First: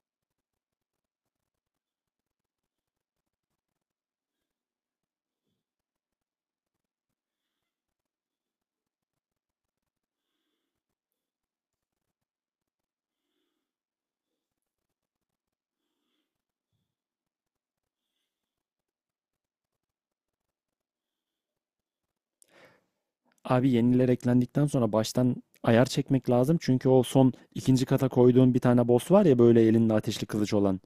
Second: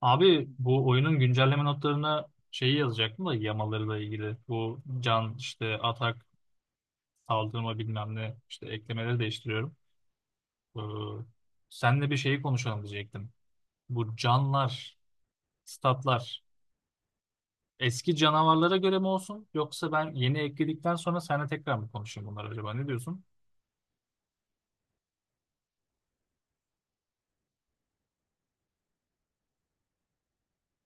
Abi bu oyunun güncelleme notlarına şeyi yazacaktım da yamalarıyla ilgili. Bu can işte atak saldırma bilmem ne işte eklemeleri değiştiriyorum. Ee, senle bir şeyi konuşalım diyecektim. Bu canlar, statlar eski canavarlara göre mi olsun yoksa ben yeni ekledikten sonra seninle tekrar mı konuşayım bunlar acaba ne diyorsun? Abi yeniler eklendikten sonra baştan ayar çekmek lazım. Çünkü o son ikinci kata koyduğun bir tane boss var ya böyle elinde ateşli kılıç olan.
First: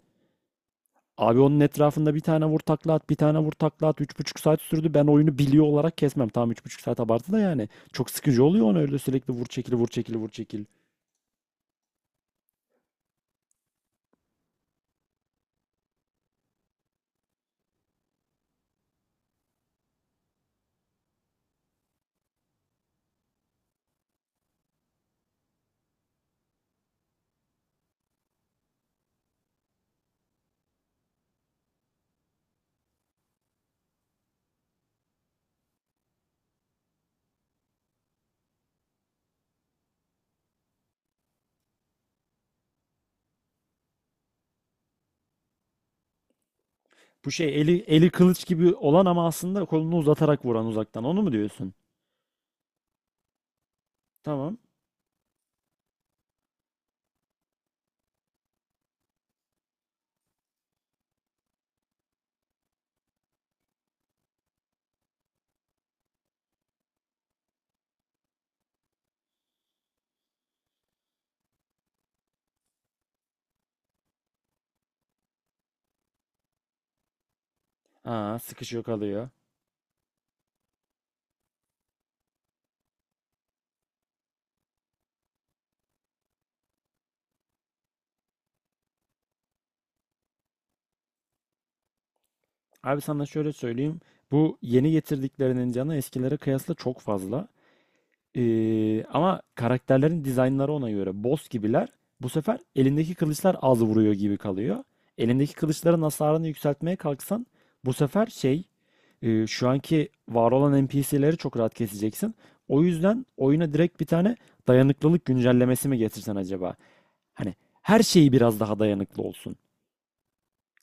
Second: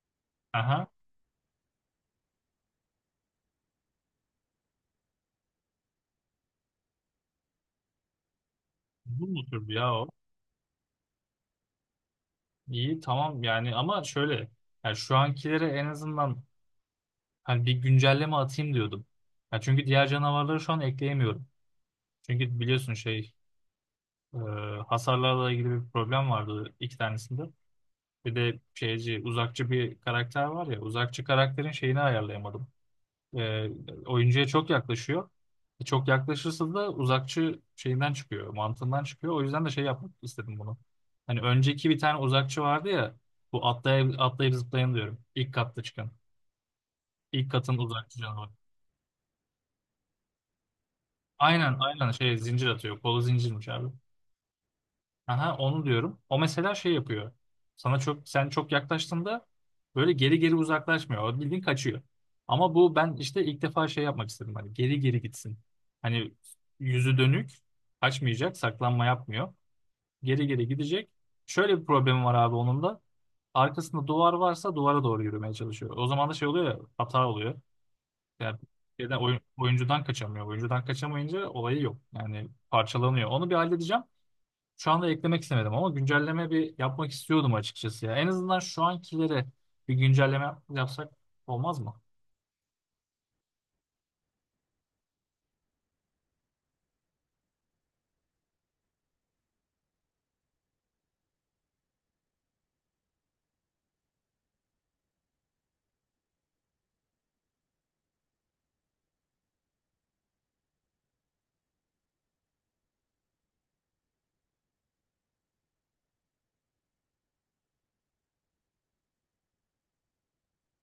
Aha Abi onun etrafında bir tane vur takla at, bir tane vur takla at. 3,5 saat sürdü. Ben oyunu biliyor olarak kesmem. Tamam, 3,5 saat abartı da yani. Çok sıkıcı oluyor onu öyle bu sürekli mu vur türdü çekil, vur ya o? çekil, vur çekil. İyi, tamam yani ama şöyle, yani şu ankilere en azından hani bir güncelleme atayım diyordum. Ya çünkü diğer canavarları şu an ekleyemiyorum. Çünkü biliyorsun şey, e, hasarlarla ilgili bir problem vardı iki tanesinde. Bir de şeyci uzakçı bir karakter var ya, uzakçı karakterin şeyini ayarlayamadım. E, oyuncuya çok yaklaşıyor. Çok yaklaşırsa da uzakçı şeyinden çıkıyor, mantığından çıkıyor. O yüzden de şey yapmak istedim bunu. Hani önceki bir tane uzakçı vardı ya, bu atlayıp, atlayıp zıplayan diyorum. İlk katta çıkan. Bu İlk şey eli katın eli uzakçı kılıç canavarı. gibi olan ama aslında kolunu uzatarak vuran uzaktan. Onu mu diyorsun? Aynen aynen, şey zincir atıyor. Kolu zincirmiş abi. Tamam. Aha onu diyorum. O mesela şey yapıyor. Sana çok, sen çok yaklaştığında böyle geri geri uzaklaşmıyor. O bildiğin kaçıyor. Ama bu, ben işte ilk defa şey yapmak istedim. Hani geri geri gitsin. Hani yüzü dönük kaçmayacak, saklanma yapmıyor. Geri geri gidecek. Şöyle bir problemi var abi onun da. Arkasında duvar varsa duvara doğru yürümeye çalışıyor. O zaman da şey oluyor ya, hata oluyor. Aa, Yani sıkışıyor şeyden, kalıyor. Oyuncudan kaçamıyor. Oyuncudan kaçamayınca olayı yok. Yani parçalanıyor. Onu bir halledeceğim. Şu anda eklemek istemedim ama güncelleme bir yapmak istiyordum açıkçası ya. En azından şu ankilere bir güncelleme yapsak olmaz mı? Abi sana şöyle söyleyeyim. Bu yeni getirdiklerinin canı eskilere kıyasla çok fazla. Ama karakterlerin dizaynları ona göre. Boss gibiler. Bu sefer elindeki kılıçlar az vuruyor gibi kalıyor. Elindeki kılıçların hasarını yükseltmeye kalksan bu sefer şu anki var olan NPC'leri çok rahat keseceksin. O yüzden oyuna direkt bir tane dayanıklılık güncellemesi mi getirsen acaba? Hani her şeyi biraz daha dayanıklı olsun.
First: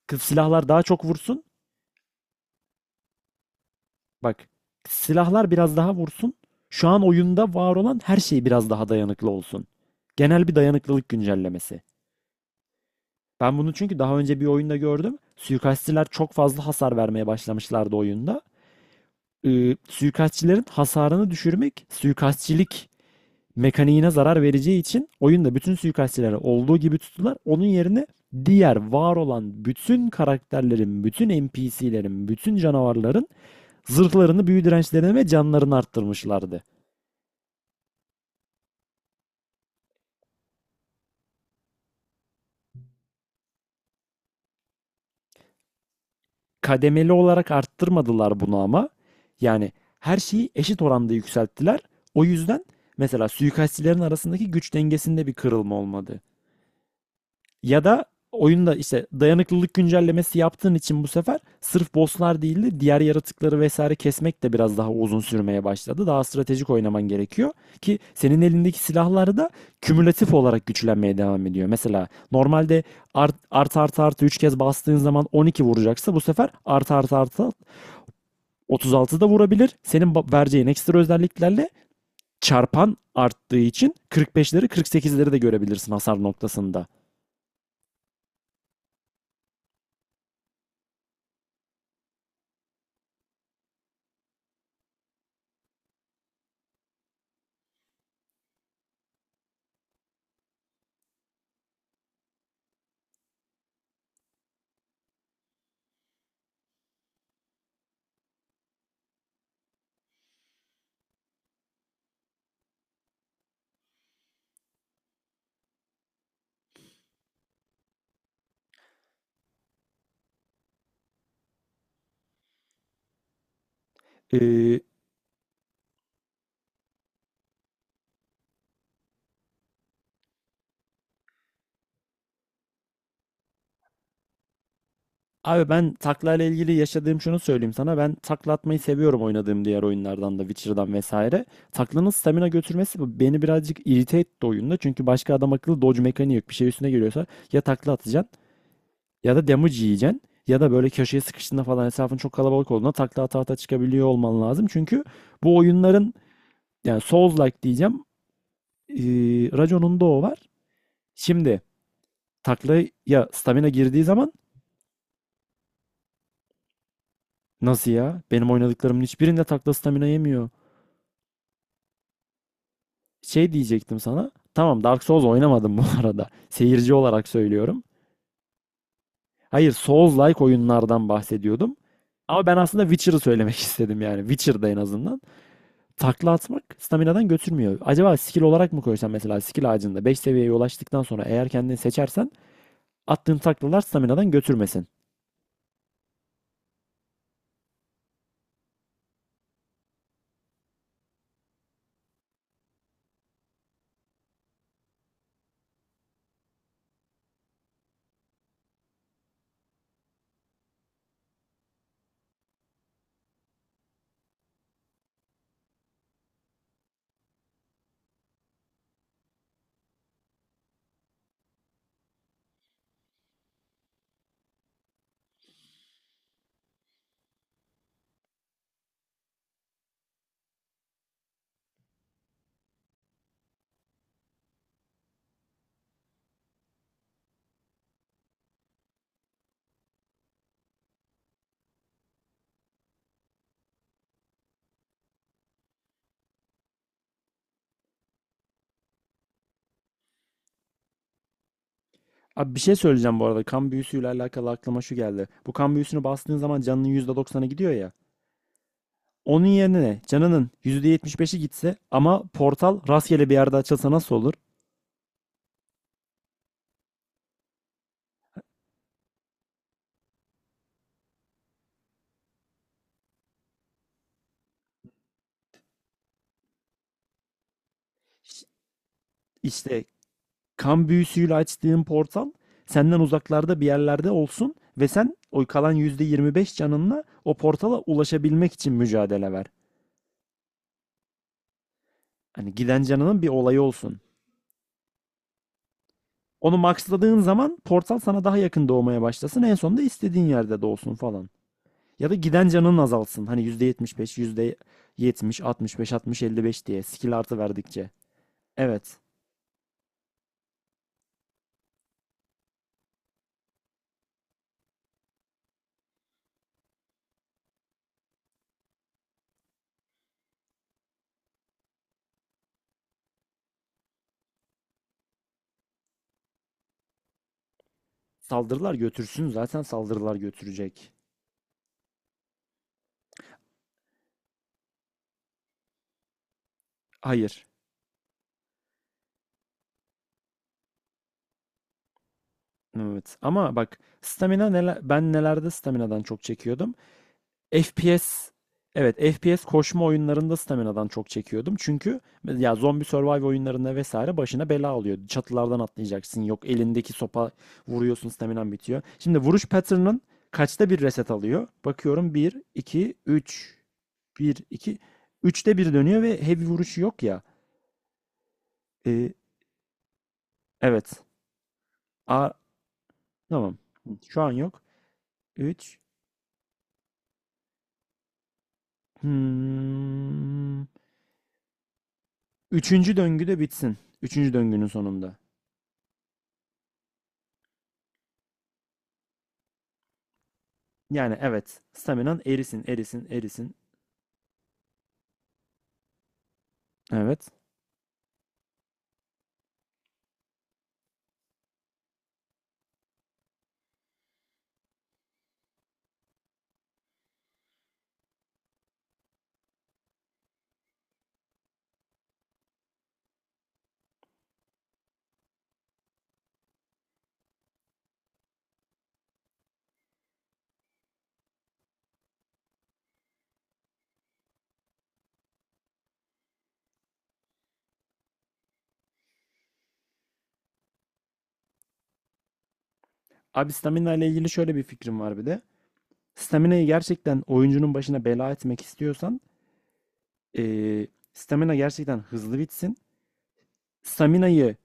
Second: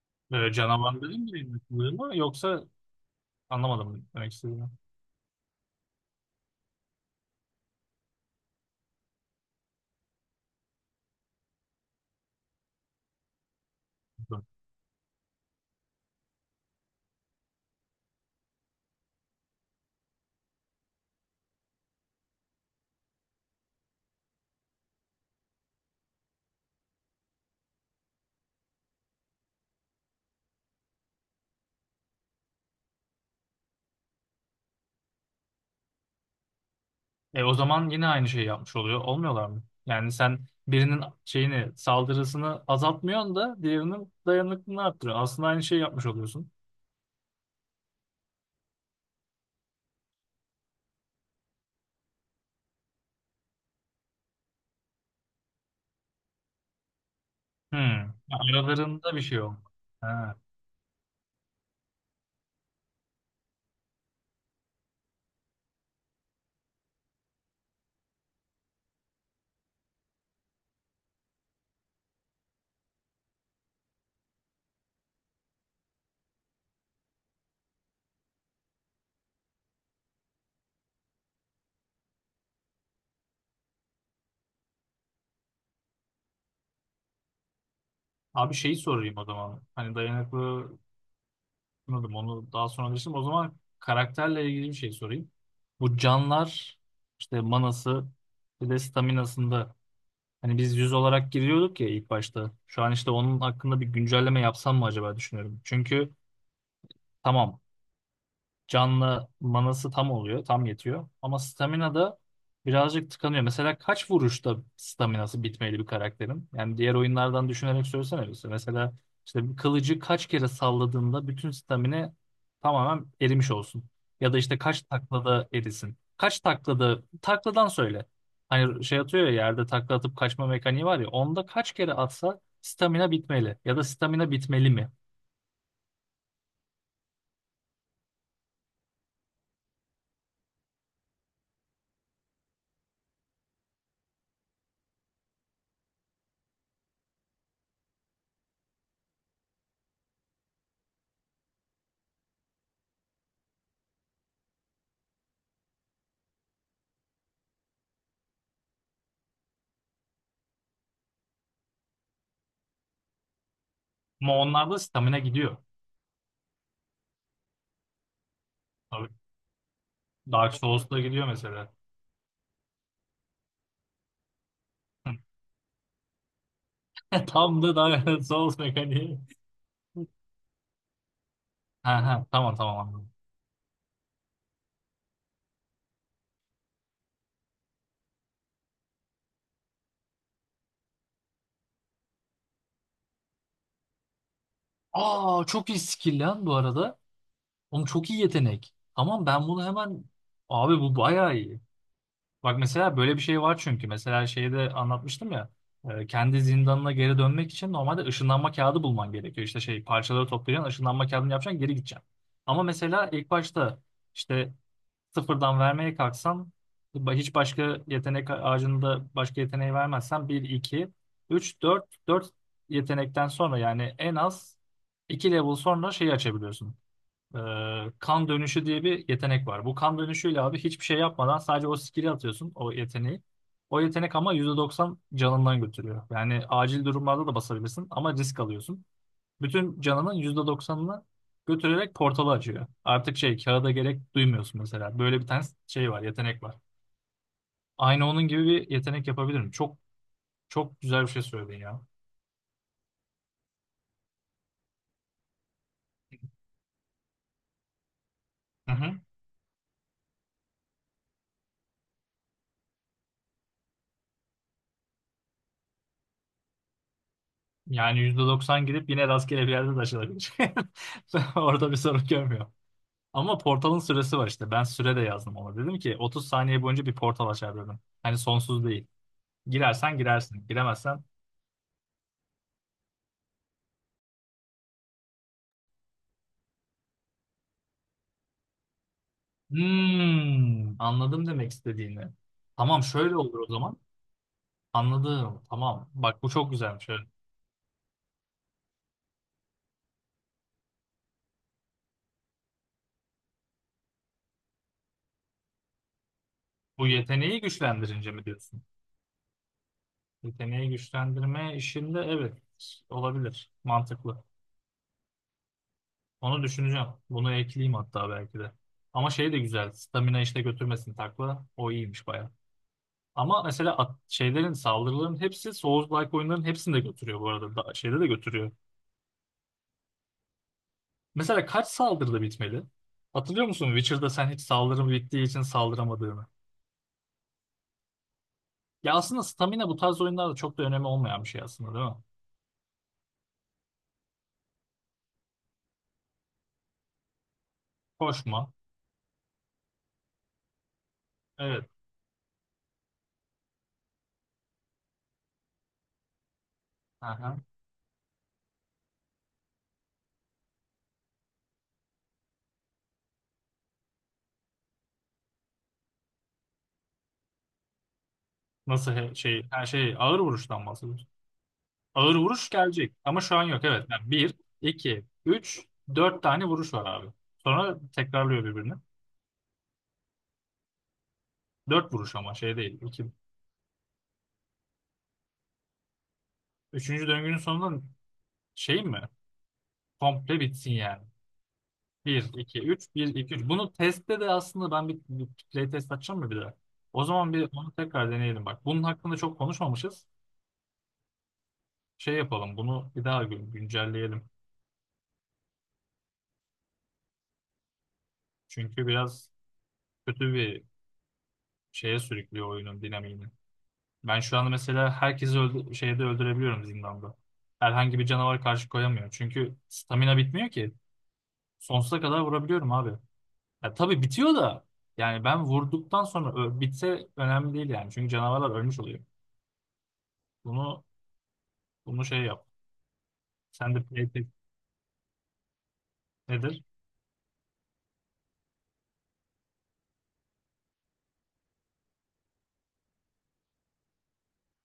Kız Böyle silahlar daha canavar çok dedim vursun. mi mı, yoksa anlamadım demek Bak, istediğini. silahlar biraz daha vursun. Şu an oyunda var olan her şey biraz daha dayanıklı olsun. Genel bir dayanıklılık güncellemesi. Ben bunu çünkü daha önce bir oyunda gördüm. Suikastçiler çok fazla hasar vermeye başlamışlardı oyunda. Suikastçilerin hasarını düşürmek suikastçilik mekaniğine zarar vereceği için oyunda bütün suikastçilere olduğu gibi tuttular. Onun yerine diğer var olan bütün karakterlerin, bütün NPC'lerin, bütün canavarların zırhlarını, büyü dirençlerini ve canlarını arttırmışlardı. E o zaman yine aynı şeyi yapmış oluyor. Olmuyorlar mı? Yani sen birinin şeyini, saldırısını azaltmıyorsun da diğerinin dayanıklılığını arttırıyorsun. Aslında aynı şeyi yapmış oluyorsun. Kademeli olarak arttırmadılar bunu ama. Yani her şeyi eşit oranda yükselttiler. O yüzden mesela suikastçilerin arasındaki güç dengesinde bir kırılma olmadı. Ya da Hmm. oyunda işte Aralarında bir şey dayanıklılık yok. Ha. güncellemesi yaptığın için bu sefer sırf bosslar değil de diğer yaratıkları vesaire kesmek de biraz daha uzun sürmeye başladı. Daha stratejik oynaman gerekiyor ki senin elindeki silahlar da kümülatif olarak güçlenmeye devam ediyor. Mesela normalde art art art artı 3 kez bastığın zaman 12 vuracaksa bu sefer art art artı 36 da vurabilir. Senin vereceğin ekstra özelliklerle çarpan arttığı için 45'leri 48'leri de görebilirsin hasar noktasında. Abi şeyi sorayım o zaman. Hani dayanıklı, anladım onu, daha sonra anlaşılır. O zaman karakterle ilgili bir şey sorayım. Bu canlar işte, manası, bir de staminasında hani biz yüz olarak giriyorduk ya ilk başta. Şu an işte onun hakkında bir güncelleme yapsam mı acaba düşünüyorum. Çünkü tamam, canlı, manası tam oluyor, tam yetiyor. Ama stamina da birazcık tıkanıyor. Mesela kaç vuruşta staminası bitmeli bir karakterin? Yani diğer oyunlardan düşünerek söylesene bize. Mesela işte bir kılıcı kaç kere salladığında bütün stamina tamamen erimiş olsun. Ya da işte Ee, kaç taklada erisin. Kaç taklada, takladan söyle. Hani şey atıyor ya, yerde takla atıp kaçma mekaniği var ya. Onda kaç kere atsa stamina bitmeli. Ya da stamina bitmeli mi? abi ben takla ile ilgili yaşadığım şunu söyleyeyim sana. Ben takla atmayı seviyorum oynadığım diğer oyunlardan da, Witcher'dan vesaire. Taklanın stamina götürmesi beni birazcık irite etti oyunda. Çünkü başka adam akıllı dodge mekaniği yok. Bir şey üstüne geliyorsa ya takla atacaksın ya da damage yiyeceksin. Ya da böyle köşeye sıkıştığında falan, etrafın çok kalabalık olduğunda takla ata ata çıkabiliyor olman lazım. Çünkü bu oyunların. Yani Souls-like diyeceğim. Ee, Rajon'un da o var. Şimdi taklaya stamina girdiği zaman Ama onlarda stamina gidiyor. nasıl ya? Benim oynadıklarımın hiçbirinde takla stamina yemiyor. Dark Souls'la gidiyor mesela. Şey diyecektim sana. Tamam, Dark Souls oynamadım bu arada. Seyirci olarak Tam da söylüyorum. Dark Souls mekaniği. Hayır, Souls-like oyunlardan bahsediyordum. Ha ha, Ama tamam ben tamam, aslında anladım. Witcher'ı söylemek istedim yani. Witcher'da en azından. Takla atmak staminadan götürmüyor. Acaba skill olarak mı koysan mesela skill ağacında 5 seviyeye ulaştıktan sonra eğer kendini seçersen attığın taklalar staminadan götürmesin. Aa çok iyi skill lan bu arada. Oğlum çok iyi yetenek. Tamam ben bunu hemen... Abi bu bayağı iyi. Bak mesela böyle bir şey var çünkü. Mesela şeyde anlatmıştım ya. Kendi zindanına geri dönmek için normalde ışınlanma kağıdı bulman gerekiyor. İşte şey parçaları toplayacaksın, ışınlanma kağıdını yapacaksın, geri gideceksin. Ama mesela ilk başta işte sıfırdan vermeye kalksan, hiç başka yetenek ağacında başka yeteneği vermezsen bir 2 3 4 yetenekten sonra, yani en az 2 level sonra şeyi açabiliyorsun. Ee, kan dönüşü diye bir yetenek var. Bu kan dönüşüyle abi hiçbir şey yapmadan sadece o skill'i atıyorsun, o yeteneği. O yetenek ama %90 canından götürüyor. Yani acil durumlarda da basabilirsin ama risk alıyorsun. Bütün canının yüzde doksanını götürerek portalı açıyor. Artık şey, kağıda gerek duymuyorsun mesela. Böyle bir tane şey var, yetenek var. Aynı onun gibi bir yetenek yapabilirim. Çok güzel bir şey söyledin ya. Abi bir şey söyleyeceğim bu arada. Kan büyüsüyle alakalı aklıma şu geldi. Bu kan büyüsünü bastığın zaman canının %90'ı gidiyor ya. Hı hı. Onun yerine ne? Canının %75'i gitse ama portal rastgele bir yerde açılsa nasıl olur? Yani %90 gidip yine rastgele bir yerde de açılabilir. Orada bir sorun görmüyor. Ama portalın süresi var işte. Ben süre de yazdım ona. Dedim ki 30 saniye boyunca bir portal açar dedim. Hani Ş- sonsuz değil. İşte Girersen girersin. kan Giremezsen... büyüsüyle açtığın portal senden uzaklarda bir yerlerde olsun ve sen o kalan %25 canınla o portala ulaşabilmek için mücadele ver. Hmm, anladım demek istediğini. Hani giden Tamam, şöyle canının bir olur o olayı zaman. olsun. Anladım. Tamam. Bak bu çok Onu güzelmiş. Evet. maxladığın zaman portal sana daha yakın doğmaya başlasın. En sonunda istediğin yerde doğsun falan. Ya da giden canın azalsın. Hani yüzde yüzde beş yüzde yetmiş, altmış beş altmış 60, beş diye Bu skill artı yeteneği verdikçe. güçlendirince mi diyorsun? Evet. Yeteneği güçlendirme işinde evet, olabilir. Mantıklı. Onu düşüneceğim. Bunu ekleyeyim hatta belki de. Ama şey de güzel. Stamina işte götürmesin takla. O iyiymiş baya. Ama mesela şeylerin, saldırıların hepsi, Souls-like oyunların hepsini de götürüyor bu arada. Da, şeyde de götürüyor. Saldırılar götürsün. Zaten saldırılar götürecek. Mesela kaç saldırıda bitmeli? Hatırlıyor musun Witcher'da sen hiç saldırım bittiği için saldıramadığını? Hayır. Ya aslında stamina bu tarz oyunlarda çok da önemi olmayan bir şey aslında değil mi? Evet. Ama bak stamina neler, ben nelerde staminadan çok çekiyordum. FPS. Koşma. Evet, FPS koşma oyunlarında staminadan çok çekiyordum. Evet. Çünkü ya zombi survive oyunlarında vesaire başına bela oluyordu. Çatılardan atlayacaksın. Yok, elindeki sopa Aha. vuruyorsun staminan bitiyor. Şimdi vuruş pattern'ın kaçta bir reset alıyor? Bakıyorum bir, iki, üç, bir, iki, üçte bir dönüyor ve heavy vuruşu yok ya. Nasıl Ee, şey, her şey ağır vuruştan evet. bahsediyoruz. Ağır A vuruş gelecek ama şu an tamam. yok. Evet. Yani Şu an bir, yok. iki, üç, 3. dört tane vuruş var abi. Sonra tekrarlıyor birbirini. Hmm. Dört vuruş ama şey değil. Üçüncü İki, döngü de bitsin. Üçüncü döngünün sonunda. üçüncü döngünün sonunda şey mi? Komple bitsin yani. Yani evet. Staminan Bir, iki, erisin, üç, erisin, bir, iki, üç. erisin. Bunu testte de aslında ben bir playtest açacağım mı bir daha? O Evet. zaman bir onu tekrar deneyelim bak. Bunun hakkında çok konuşmamışız. Şey yapalım, bunu bir daha güncelleyelim. Çünkü biraz kötü bir şeye sürüklüyor oyunun dinamiğini. Ben şu anda mesela herkesi öldü şeyde öldürebiliyorum zindanda. Herhangi bir canavar karşı koyamıyor. Çünkü stamina bitmiyor ki. Sonsuza kadar vurabiliyorum abi. Ya tabii bitiyor da, yani ben vurduktan sonra bitse önemli değil yani. Çünkü canavarlar ölmüş oluyor. Bunu bunu şey yap. Abi Sen de stamina ile ilgili playtest şöyle bir fikrim var bir de. nedir? Stamina'yı gerçekten oyuncunun başına bela etmek istiyorsan stamina gerçekten hızlı bitsin. Stamina'yı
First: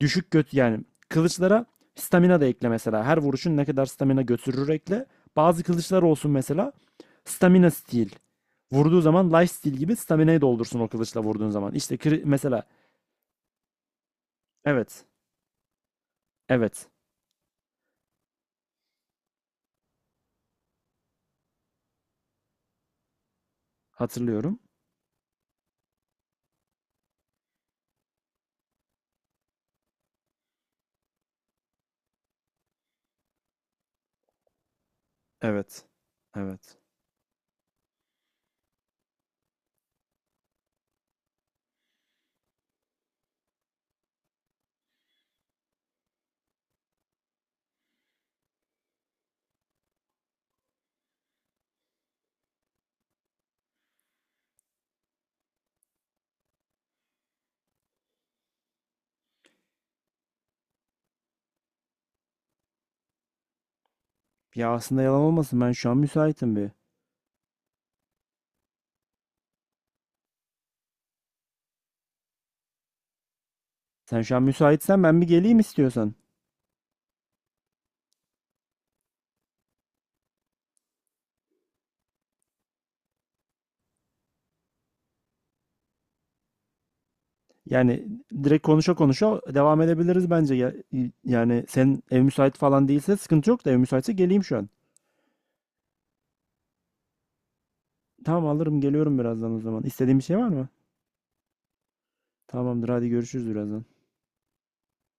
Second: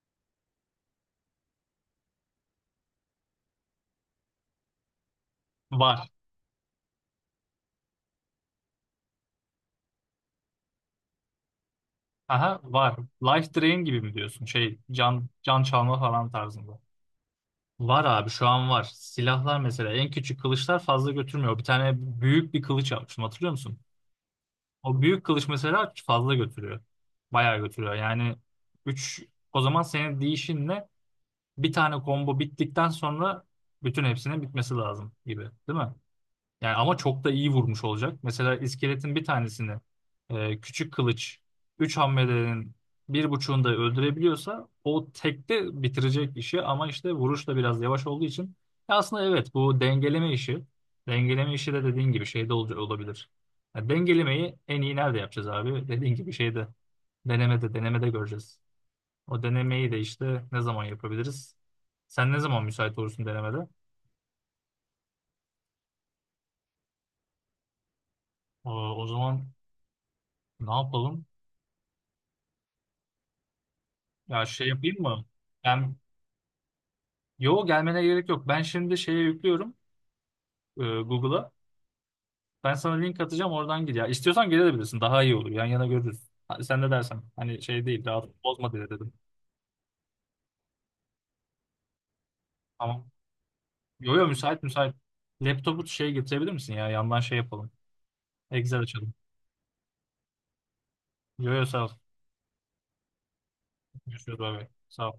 düşük göt yani kılıçlara stamina da ekle mesela. Her vuruşun ne kadar stamina götürür ekle. Bazı kılıçlar Var. olsun mesela stamina steal. Vurduğu zaman life steal gibi stamina'yı doldursun o kılıçla vurduğun zaman. İşte Aha mesela var. Life Drain gibi mi diyorsun? Şey, evet. can çalma falan tarzında. Evet. Var abi, şu an var. Silahlar mesela, en küçük kılıçlar fazla götürmüyor. Bir tane büyük bir kılıç almıştım, hatırlıyor musun? Hatırlıyorum. O büyük kılıç mesela fazla götürüyor. Bayağı götürüyor. Yani üç, o zaman senin değişinle bir tane combo bittikten sonra bütün hepsinin bitmesi lazım gibi, değil Evet. mi? Yani Evet. ama çok da iyi vurmuş olacak. Mesela iskeletin bir tanesini küçük kılıç 3 hamlelerin bir buçuğunda öldürebiliyorsa o tekte bitirecek işi, ama işte vuruş da biraz yavaş olduğu için... Ya aslında evet, bu dengeleme işi, dengeleme işi de dediğin gibi şeyde olabilir. Ya dengelemeyi en iyi nerede yapacağız abi? Dediğin gibi şeyde denemede göreceğiz. O denemeyi de işte ne zaman yapabiliriz? Sen ne zaman müsait olursun denemede? Ya aslında yalan olmasın ben şu an müsaitim bir. O, o zaman ne yapalım? Sen şu an Ya şey müsaitsen yapayım ben mı? bir geleyim Ben, istiyorsan. yo, gelmene gerek yok. Ben şimdi şeye yüklüyorum, Google'a. Ben sana link atacağım, oradan gir. Ya istiyorsan gelebilirsin. Daha iyi olur. Yan yana görürüz. Ha, sen de dersen. Hani şey Yani değil. Daha direkt bozma diye konuşa dedim. konuşa devam edebiliriz bence. Yani sen ev müsait falan Tamam. değilse sıkıntı yok da ev müsaitse Yo geleyim şu müsait an. müsait. Laptopu şey getirebilir misin ya? Yandan şey yapalım. Tamam Excel alırım açalım. geliyorum birazdan o zaman. İstediğin bir şey var mı? Yo sağ ol. Tamamdır, hadi görüşürüz birazdan. Görüşürüz. Bay bay. Sağ ol.